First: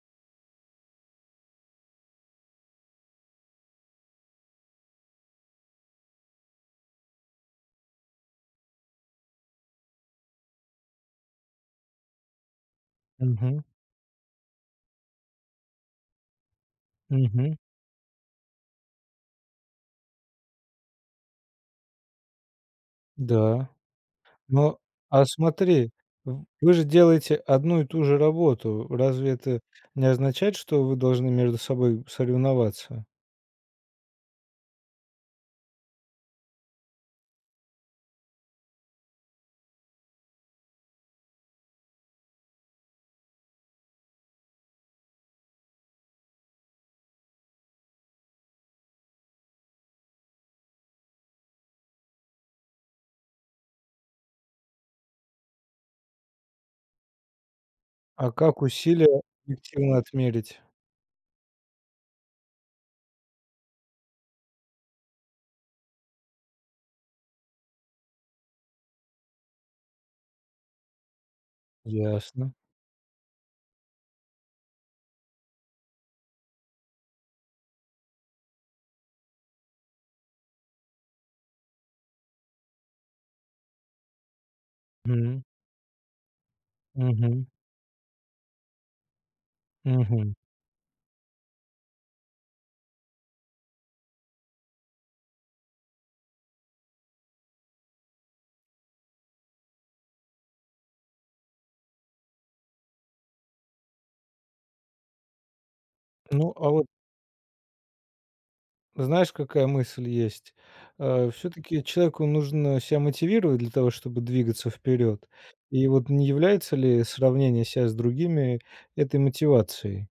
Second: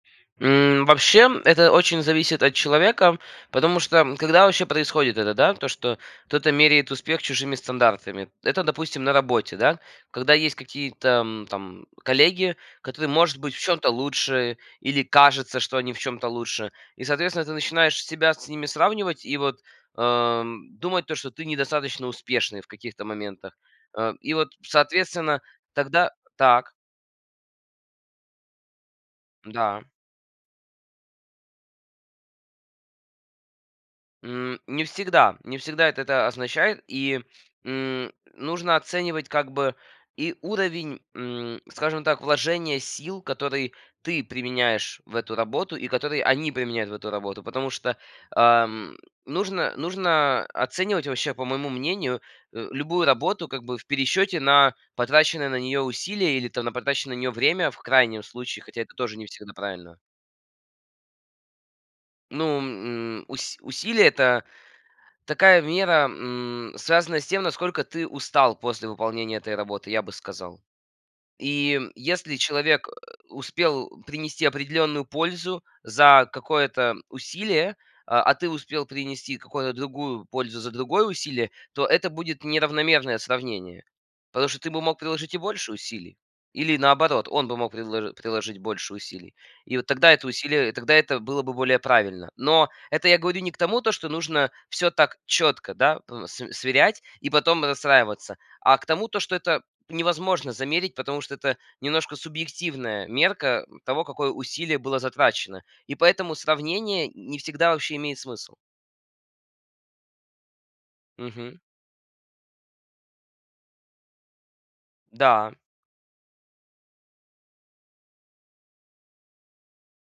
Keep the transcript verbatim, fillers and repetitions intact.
М, вообще, это очень зависит от человека. Потому что, когда вообще происходит это, да, то, что кто-то меряет успех чужими стандартами. Это, допустим, на работе, да. Когда есть какие-то, м, там коллеги, которые, может быть, в Мгм. чём-то лучше или кажется, что они в чём-то лучше. И, соответственно, ты Мгм. начинаешь себя с ними сравнивать и, вот, ам, думать то, что ты недостаточно успешный в каких-то моментах. Да. Э, и вот, Но, а соответственно, смотри, тогда в так. вы же делаете одну и ту же работу. Разве это Да. не означает, что вы должны между собой соревноваться? М, не всегда, не всегда это это означает. И, м, нужно оценивать как бы и уровень, м, скажем так, вложения сил, которые ты применяешь в эту работу и которые они применяют в эту работу. Потому что, ам, нужно нужно оценивать вообще, по моему мнению, а, любую работу как бы в пересчёте на потраченное на неё усилие или, там, на потраченное на неё время в крайнем А как случае, хотя это усилия тоже не всегда правильно. объективно отмерить? Ну, м, ус усилие- это такая мера, м, связанная с тем, насколько ты устал после выполнения этой работы, я бы сказал. И если Ясно. человек, а, успел принести определённую пользу за какое-то усилие, а ты успел принести какую-то другую пользу за другое усилие, то это будет неравномерное сравнение. Потому что ты бы мог приложить и Мгм. больше усилий, или, наоборот, Мгм. он бы мог предло приложить больше усилий. И вот тогда это Мгм. усилие и тогда это было бы более правильно. Но это я говорю не к тому, то, что нужно всё так четко, да, э, св сверять и потом расстраиваться. А к тому, то, что это невозможно замерить, потому что это немножко субъективная мерка того, какое усилие было затрачено. И поэтому Ну, а вот сравнение не всегда вообще имеет смысл. Знаешь, какая мысль есть? А Мгм. всё-таки человеку нужно ся мотивировать для того, чтобы двигаться вперёд. Да. И вот не является ли сравнение ся с другими этой мотивацией?